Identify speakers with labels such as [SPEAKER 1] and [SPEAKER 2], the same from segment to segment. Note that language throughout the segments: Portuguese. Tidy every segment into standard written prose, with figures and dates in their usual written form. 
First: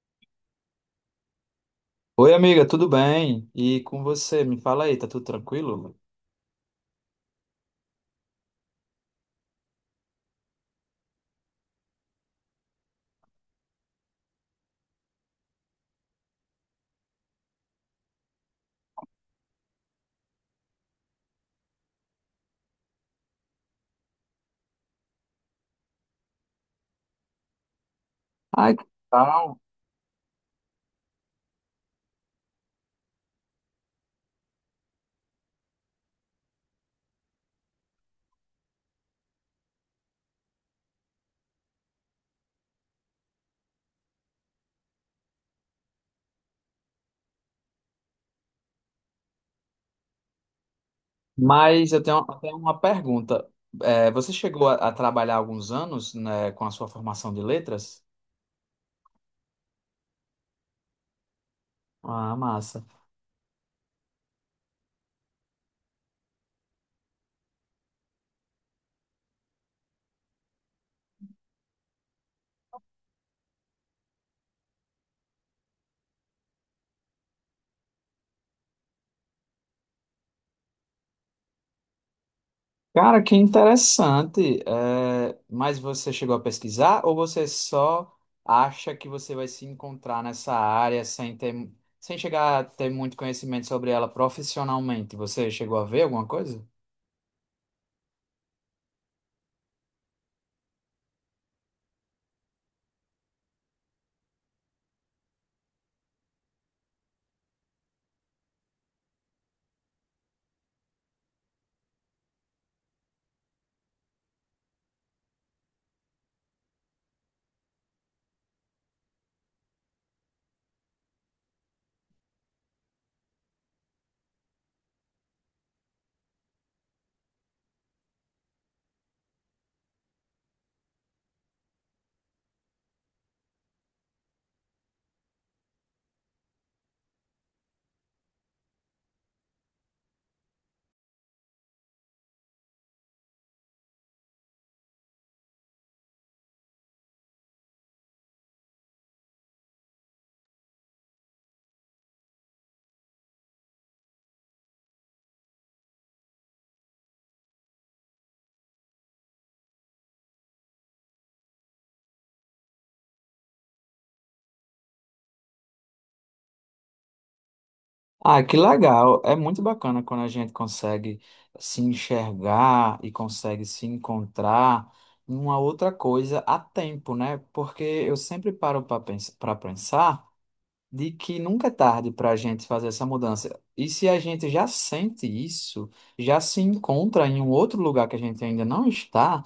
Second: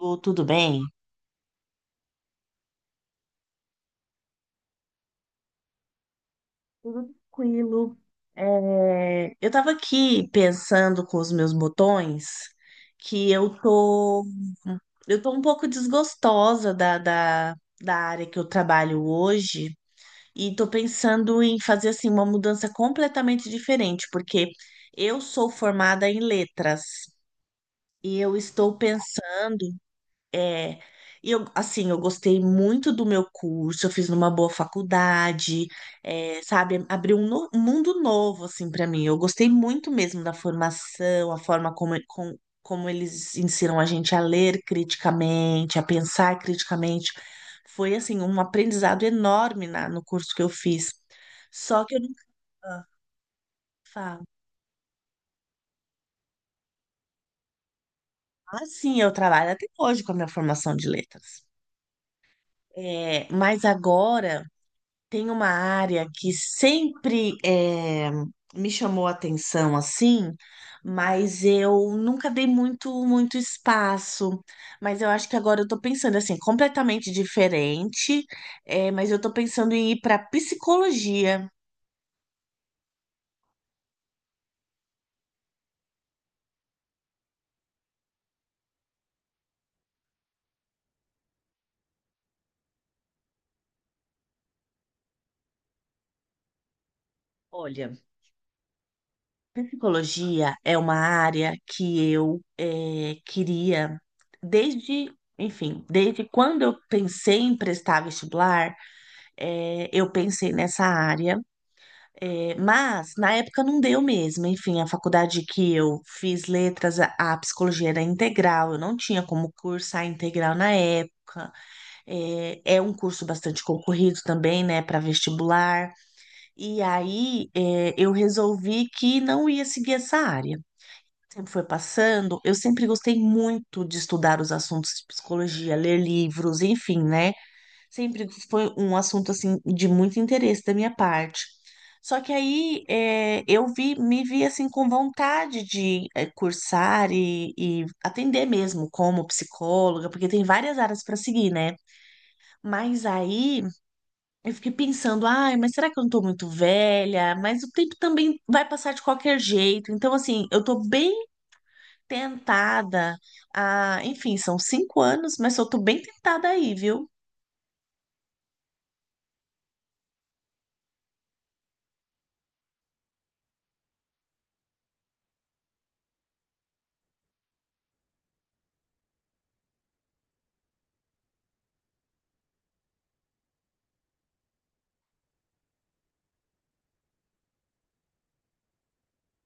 [SPEAKER 1] Lu, tudo bem?
[SPEAKER 2] Oi, amiga, tudo bem? E com você? Me fala aí, tá tudo tranquilo?
[SPEAKER 1] Tudo tranquilo. É, eu estava aqui pensando com os meus botões que eu tô um pouco desgostosa da área que eu trabalho hoje e tô pensando em fazer assim uma mudança completamente diferente, porque eu sou formada em letras e eu estou
[SPEAKER 2] Ai, que tal?
[SPEAKER 1] pensando. É, e eu, assim, eu gostei muito do meu curso, eu fiz numa boa faculdade, é, sabe, abriu um mundo novo, assim, para mim. Eu gostei muito mesmo da formação, a forma como como eles ensinam a gente a ler criticamente, a pensar criticamente. Foi, assim, um aprendizado enorme no curso que eu fiz. Só
[SPEAKER 2] Mas
[SPEAKER 1] que eu
[SPEAKER 2] eu tenho
[SPEAKER 1] nunca
[SPEAKER 2] eu tenho uma
[SPEAKER 1] ah,
[SPEAKER 2] pergunta. É,
[SPEAKER 1] falo,
[SPEAKER 2] você chegou a trabalhar alguns anos, né, com a sua formação de letras?
[SPEAKER 1] assim, eu trabalho até hoje com a minha formação de letras.
[SPEAKER 2] Ah, massa.
[SPEAKER 1] É, mas agora. Tem uma área que sempre me chamou a atenção assim, mas eu nunca dei muito muito espaço. Mas eu acho que agora eu tô pensando assim, completamente diferente, mas eu tô pensando em ir para psicologia.
[SPEAKER 2] Cara, que interessante. É, mas você chegou a pesquisar ou você só acha que você vai se encontrar nessa área sem ter, sem chegar a ter muito conhecimento sobre ela profissionalmente? Você chegou a ver alguma coisa?
[SPEAKER 1] Olha, psicologia é uma área que eu queria desde, enfim, desde quando eu pensei em prestar vestibular, eu pensei nessa área. É, mas na época não deu mesmo. Enfim, a faculdade que eu fiz letras, a psicologia era integral, eu não tinha como cursar integral na época. É, é um curso bastante concorrido também, né, para vestibular. E aí é, eu resolvi que não ia seguir essa área. Sempre foi passando, eu sempre gostei muito de estudar os assuntos de psicologia, ler livros, enfim, né? Sempre foi um assunto assim de muito interesse da minha parte. Só que aí é, eu vi, me vi assim com vontade de é, cursar e atender mesmo como psicóloga, porque tem várias áreas para seguir, né? Mas aí eu fiquei pensando, ai, mas será que eu não tô muito velha? Mas o tempo também vai passar de qualquer jeito. Então, assim, eu tô bem tentada a, enfim, são 5 anos, mas eu tô bem tentada aí, viu?
[SPEAKER 2] Ah, que legal! É muito bacana quando a gente consegue se enxergar e consegue se encontrar em uma outra coisa a tempo, né? Porque eu sempre paro para pensar de que nunca é tarde para a gente fazer essa mudança. E se a gente já sente isso, já se encontra em um outro lugar que a gente ainda não está.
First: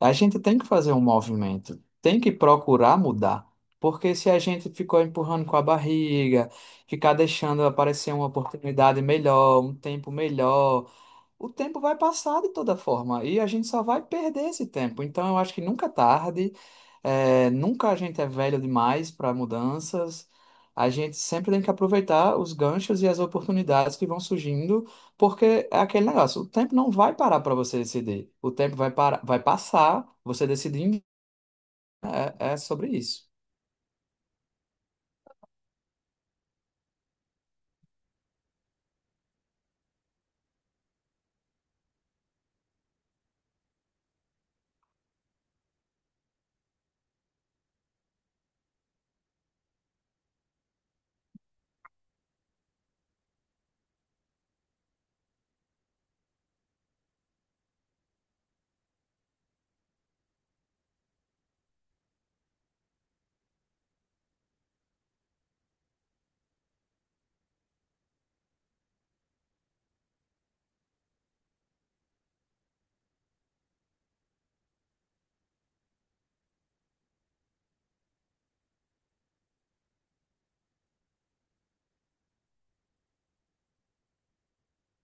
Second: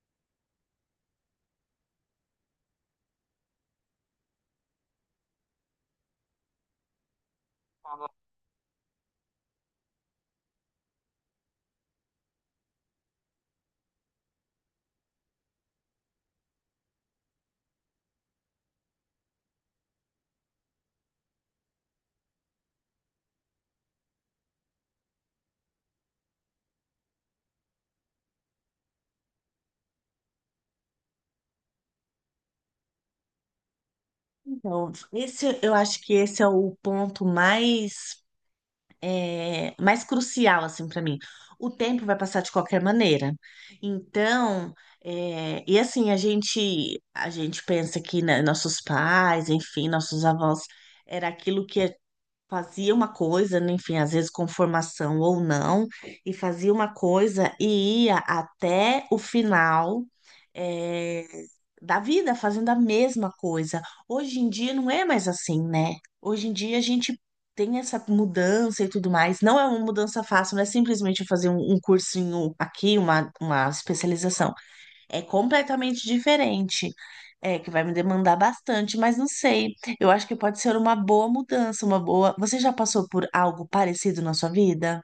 [SPEAKER 2] A gente tem que fazer um movimento, tem que procurar mudar, porque se a gente ficou empurrando com a barriga, ficar deixando aparecer uma oportunidade melhor, um tempo melhor, o tempo vai passar de toda forma e a gente só vai perder esse tempo. Então, eu acho que nunca é tarde, é, nunca a gente é velho demais para mudanças. A gente sempre tem que aproveitar os ganchos e as oportunidades que vão surgindo, porque é aquele negócio: o tempo não vai parar para você decidir. O tempo vai, parar, vai passar, você decidindo é sobre isso.
[SPEAKER 1] Então, esse, eu acho que esse é o ponto mais, é, mais crucial, assim, para mim. O tempo vai passar de qualquer maneira. Então, é, e assim, a gente pensa que né, nossos pais, enfim, nossos avós, era aquilo que a fazia uma coisa, né, enfim, às vezes com formação ou não, e fazia uma coisa e ia até o final, eh, da vida fazendo a mesma coisa. Hoje em dia não é mais assim, né? Hoje em dia a gente tem essa mudança e tudo mais. Não é uma mudança fácil, não é simplesmente eu fazer um cursinho aqui, uma especialização é completamente diferente. É, que vai me demandar bastante, mas não sei. Eu acho que pode ser uma boa mudança, uma boa. Você já passou por algo parecido na sua vida?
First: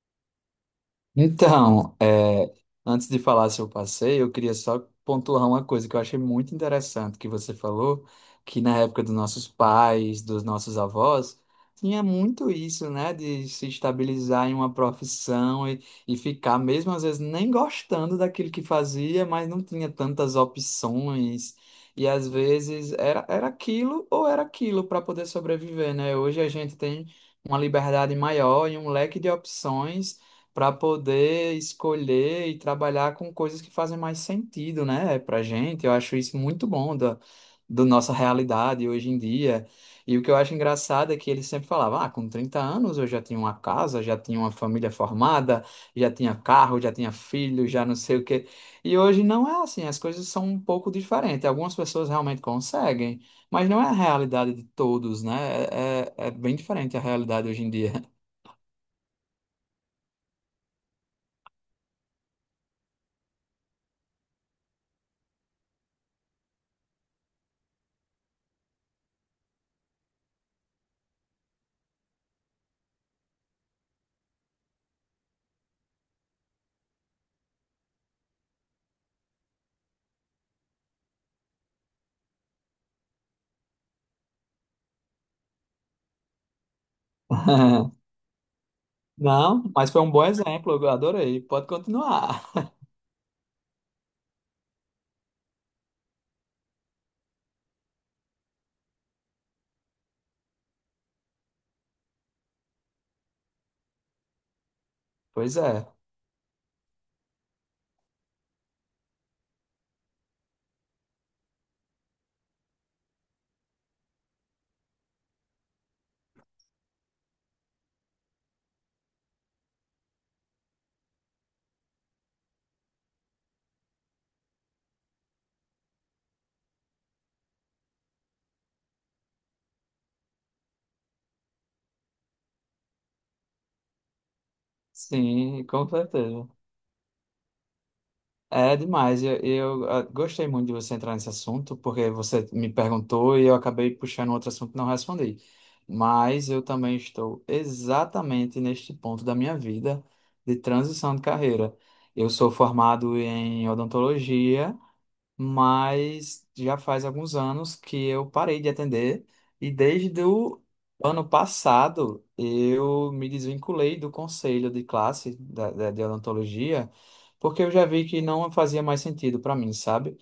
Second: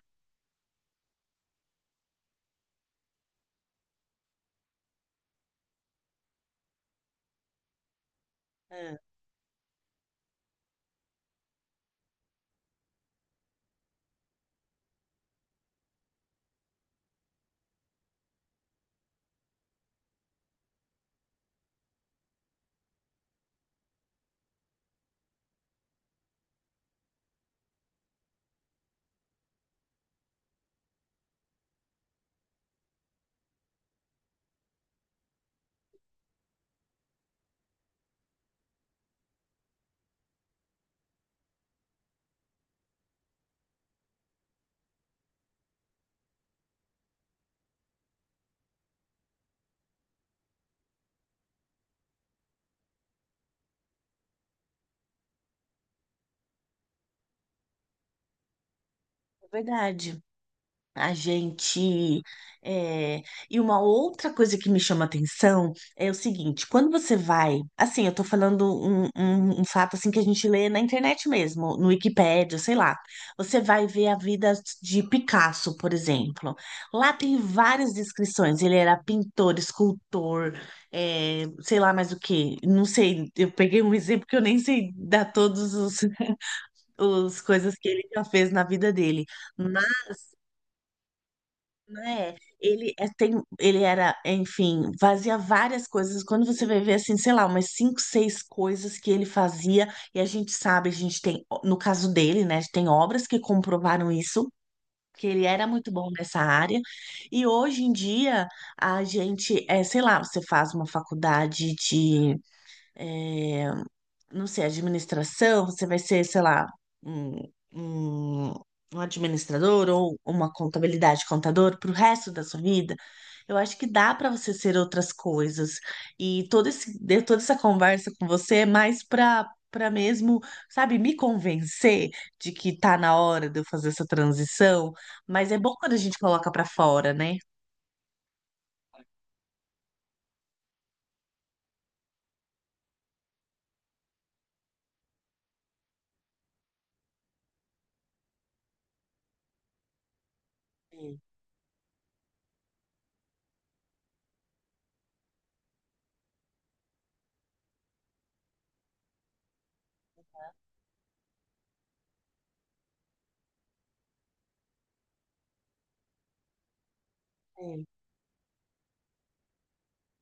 [SPEAKER 2] Então, é, antes de falar seu passeio, eu queria só pontuar uma coisa que eu achei muito interessante que você falou, que na
[SPEAKER 1] É,
[SPEAKER 2] época dos nossos pais, dos nossos avós, tinha muito isso, né, de se estabilizar em uma profissão e ficar, mesmo às vezes, nem gostando daquilo que fazia, mas não tinha tantas opções. E às vezes era, era aquilo ou era aquilo para poder sobreviver, né? Hoje a gente tem uma liberdade maior e um leque de opções para poder escolher e trabalhar com coisas que fazem mais sentido, né, para gente. Eu acho isso muito bom da nossa realidade hoje em dia. E o que eu acho engraçado é que ele sempre falava: ah, com 30 anos eu já tinha uma casa, já tinha uma família formada, já tinha carro, já tinha filho, já não sei o quê. E hoje não é assim, as coisas são um pouco diferentes. Algumas pessoas realmente conseguem, mas não é a realidade de todos, né? É, é bem diferente a realidade hoje em dia.
[SPEAKER 1] é verdade. A gente. É, E uma outra coisa que me chama atenção é o seguinte: quando você vai. Assim, eu tô falando um fato assim que a gente lê na internet mesmo, no Wikipédia, sei lá. Você vai ver a vida de Picasso, por exemplo. Lá tem várias descrições. Ele era pintor, escultor, é, sei lá mais o quê. Não sei, eu peguei um exemplo que eu nem sei dar todos os, os coisas que ele já fez na vida dele,
[SPEAKER 2] Não, mas foi um bom exemplo, eu adorei. Pode
[SPEAKER 1] né?
[SPEAKER 2] continuar.
[SPEAKER 1] Ele é, tem, ele era, enfim, fazia várias coisas. Quando você vai ver assim, sei lá, umas cinco, seis coisas que ele fazia, e a gente sabe, a gente tem, no caso dele, né, tem obras que comprovaram isso. Que ele
[SPEAKER 2] Pois
[SPEAKER 1] era
[SPEAKER 2] é,
[SPEAKER 1] muito bom nessa área, e hoje em dia a gente, é, sei lá, você faz uma faculdade de, é, não sei, administração, você vai ser, sei lá, um, um, um administrador ou uma contabilidade contador para o resto da sua vida. Eu acho que dá para você ser outras coisas. E todo esse, de- toda essa conversa com você é mais para mesmo, sabe, me convencer de que tá na hora de eu fazer essa transição. Mas é
[SPEAKER 2] sim,
[SPEAKER 1] bom
[SPEAKER 2] com
[SPEAKER 1] quando a gente
[SPEAKER 2] certeza.
[SPEAKER 1] coloca para fora, né?
[SPEAKER 2] É demais. Gostei muito de você entrar nesse assunto, porque você me perguntou e eu acabei puxando um outro assunto e não respondi. Mas eu também estou exatamente neste ponto da minha vida de transição
[SPEAKER 1] Sim,
[SPEAKER 2] de carreira. Eu sou formado em odontologia, mas já faz alguns anos que eu parei de atender e desde o ano passado eu me desvinculei do conselho de classe de odontologia, porque eu já
[SPEAKER 1] sim.
[SPEAKER 2] vi que não fazia mais sentido para mim, sabe?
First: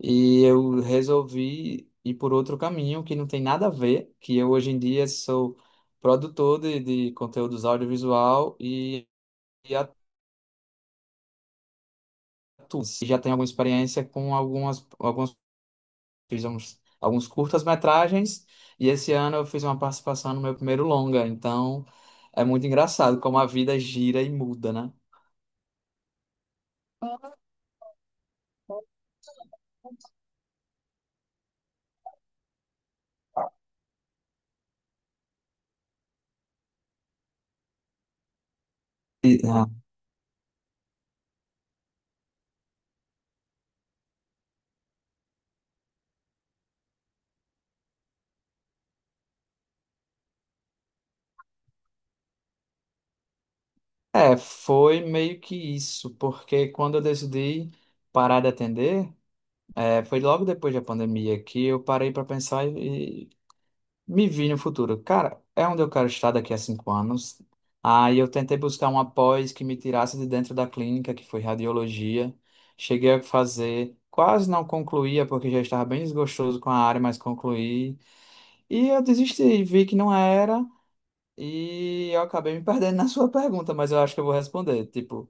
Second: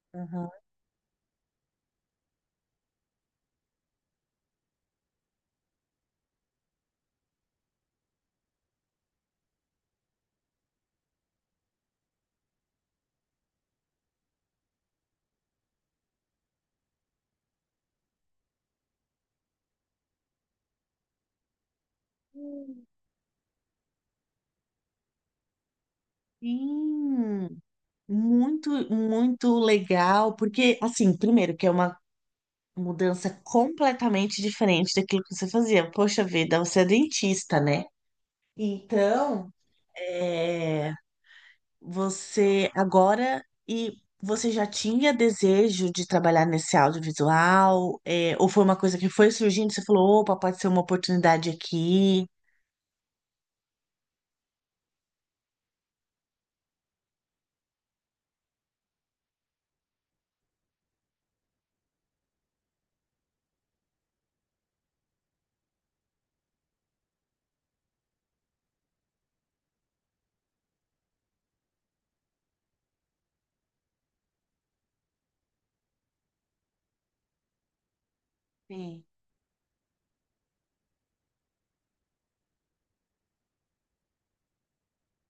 [SPEAKER 2] E
[SPEAKER 1] Aham.
[SPEAKER 2] eu resolvi ir por outro caminho que não tem nada a ver, que eu hoje em dia sou produtor de conteúdos audiovisual e atuo. E já tenho alguma experiência com algumas. Alguns curtas-metragens e esse ano eu fiz uma participação no meu primeiro longa. Então é muito engraçado como a vida gira e muda, né?
[SPEAKER 1] Sim. Muito, muito legal, porque, assim, primeiro, que é uma mudança completamente diferente daquilo que você fazia. Poxa vida, você é dentista, né?
[SPEAKER 2] E,
[SPEAKER 1] Então, é, você agora, e você já tinha desejo de trabalhar nesse audiovisual? É, ou foi uma coisa que foi surgindo, você falou, opa, pode ser uma oportunidade aqui?
[SPEAKER 2] é, foi meio que isso, porque quando eu decidi parar de atender, foi logo depois da pandemia que eu parei para pensar e me vi no futuro. Cara, é onde eu quero estar daqui a 5 anos. Aí eu tentei buscar uma pós que me tirasse de dentro da clínica, que foi radiologia. Cheguei a fazer, quase não concluía, porque já estava bem desgostoso com a área, mas concluí. E eu
[SPEAKER 1] Sim,
[SPEAKER 2] desisti, vi que não era. E eu acabei me perdendo na sua pergunta, mas eu acho que eu vou responder. Tipo,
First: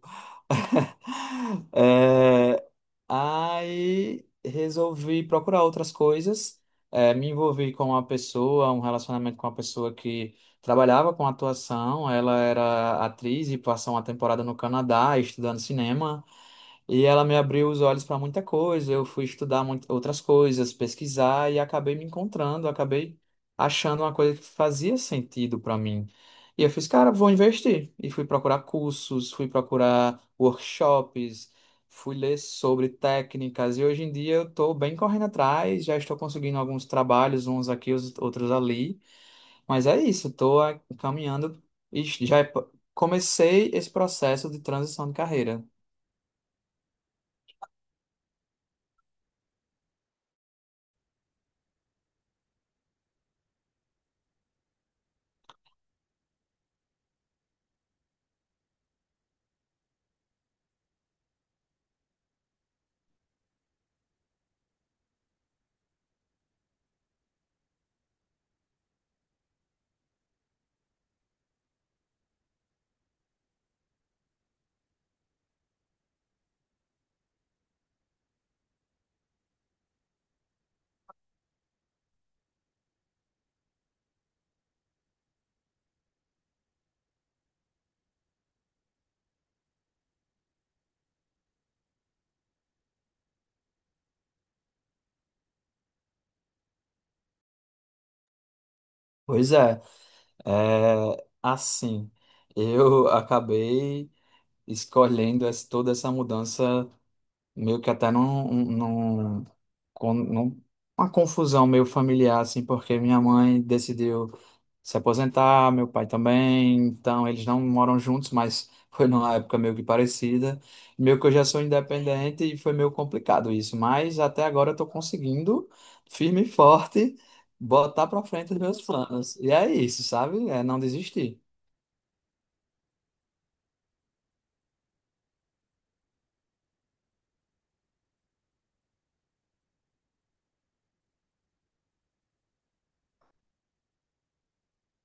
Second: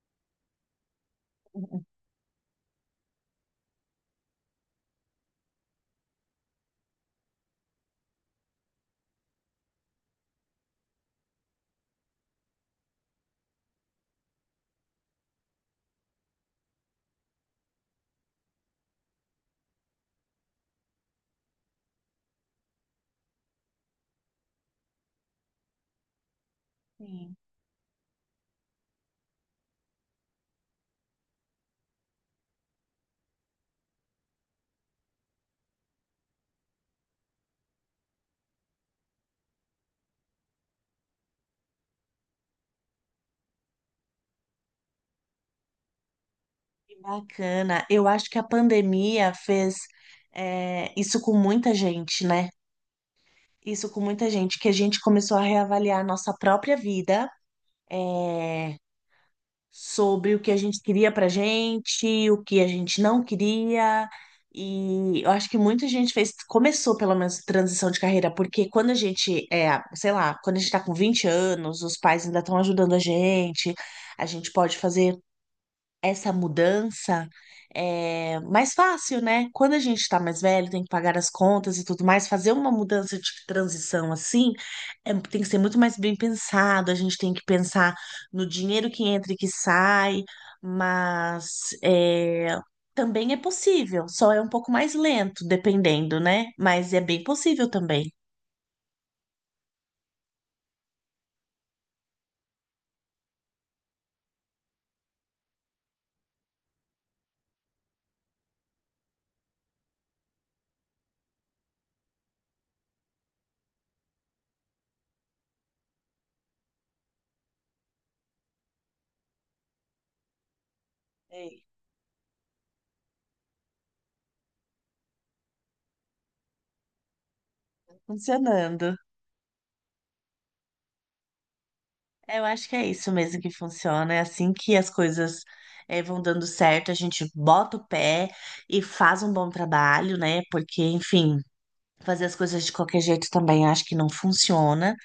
[SPEAKER 2] é, aí resolvi procurar outras coisas. Me envolvi com uma pessoa, um relacionamento com uma pessoa que trabalhava com atuação. Ela era atriz e passou uma temporada no Canadá estudando cinema. E ela me abriu os olhos para muita coisa. Eu fui estudar muito, outras coisas, pesquisar e acabei me encontrando, acabei achando uma coisa que fazia sentido para mim. E eu fiz, cara, vou
[SPEAKER 1] sim.
[SPEAKER 2] investir. E fui procurar cursos, fui procurar workshops, fui ler sobre técnicas. E hoje em dia eu estou bem correndo atrás, já estou conseguindo alguns trabalhos, uns aqui, os outros ali. Mas é isso, estou caminhando e já comecei esse processo de transição de carreira.
[SPEAKER 1] Que bacana. Eu acho que a pandemia fez, é, isso com muita gente, né? Isso com muita gente, que a gente começou a reavaliar a nossa própria vida, é, sobre o que a gente queria pra gente, o que a gente não queria. E eu acho que muita gente fez, começou pelo menos transição de carreira, porque quando a gente é, sei lá, quando a gente tá com 20 anos, os pais ainda estão ajudando a gente pode fazer essa mudança é mais fácil, né? Quando a gente tá mais velho, tem que pagar as contas e tudo mais, fazer uma mudança de transição assim, é- tem que ser muito mais bem pensado, a gente tem que pensar no dinheiro que entra e que sai, mas é, também é possível, só é um pouco mais lento, dependendo, né? Mas é bem possível também.
[SPEAKER 2] Pois é. É, assim, eu acabei escolhendo toda essa mudança meio que até num, um, num, com- num- uma confusão meio familiar, assim, porque minha mãe decidiu se aposentar, meu pai também, então eles não moram juntos, mas foi numa época meio que parecida. Meio que eu já
[SPEAKER 1] É,
[SPEAKER 2] sou independente e foi meio complicado isso, mas até agora eu tô conseguindo, firme e forte, botar pra frente os meus
[SPEAKER 1] funcionando.
[SPEAKER 2] planos. E é isso, sabe? É não desistir.
[SPEAKER 1] É, eu acho que é isso mesmo que funciona. É assim que as coisas vão dando certo, a gente bota o pé e faz um bom trabalho, né? Porque, enfim, fazer as coisas de qualquer jeito também acho que não funciona,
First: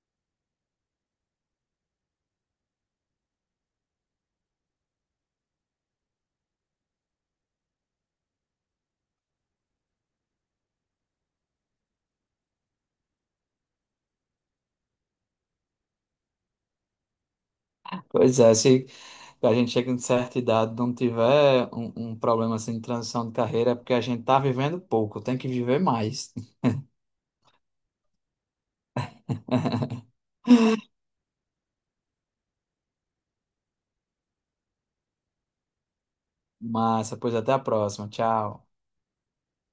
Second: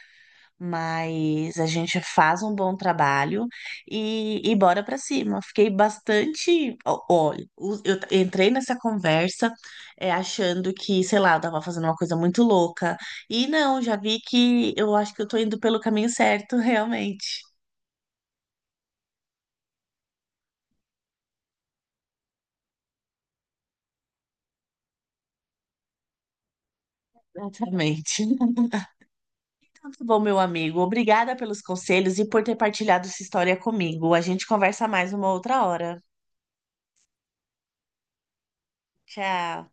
[SPEAKER 1] mas a gente faz um bom trabalho e bora pra cima. Fiquei bastante. Olha, entrei nessa conversa achando que, sei lá, eu tava fazendo uma coisa muito louca. E não, já vi que eu acho que eu tô indo pelo caminho certo, realmente.
[SPEAKER 2] Pois é, se a gente chega em certa idade, não tiver um problema assim de transição de carreira, é porque a gente tá vivendo pouco, tem que viver mais.
[SPEAKER 1] Exatamente. Então, tá bom, meu amigo. Obrigada pelos conselhos e por ter partilhado sua história comigo. A gente conversa mais uma outra hora.
[SPEAKER 2] Massa, pois até a próxima. Tchau.
[SPEAKER 1] Tchau.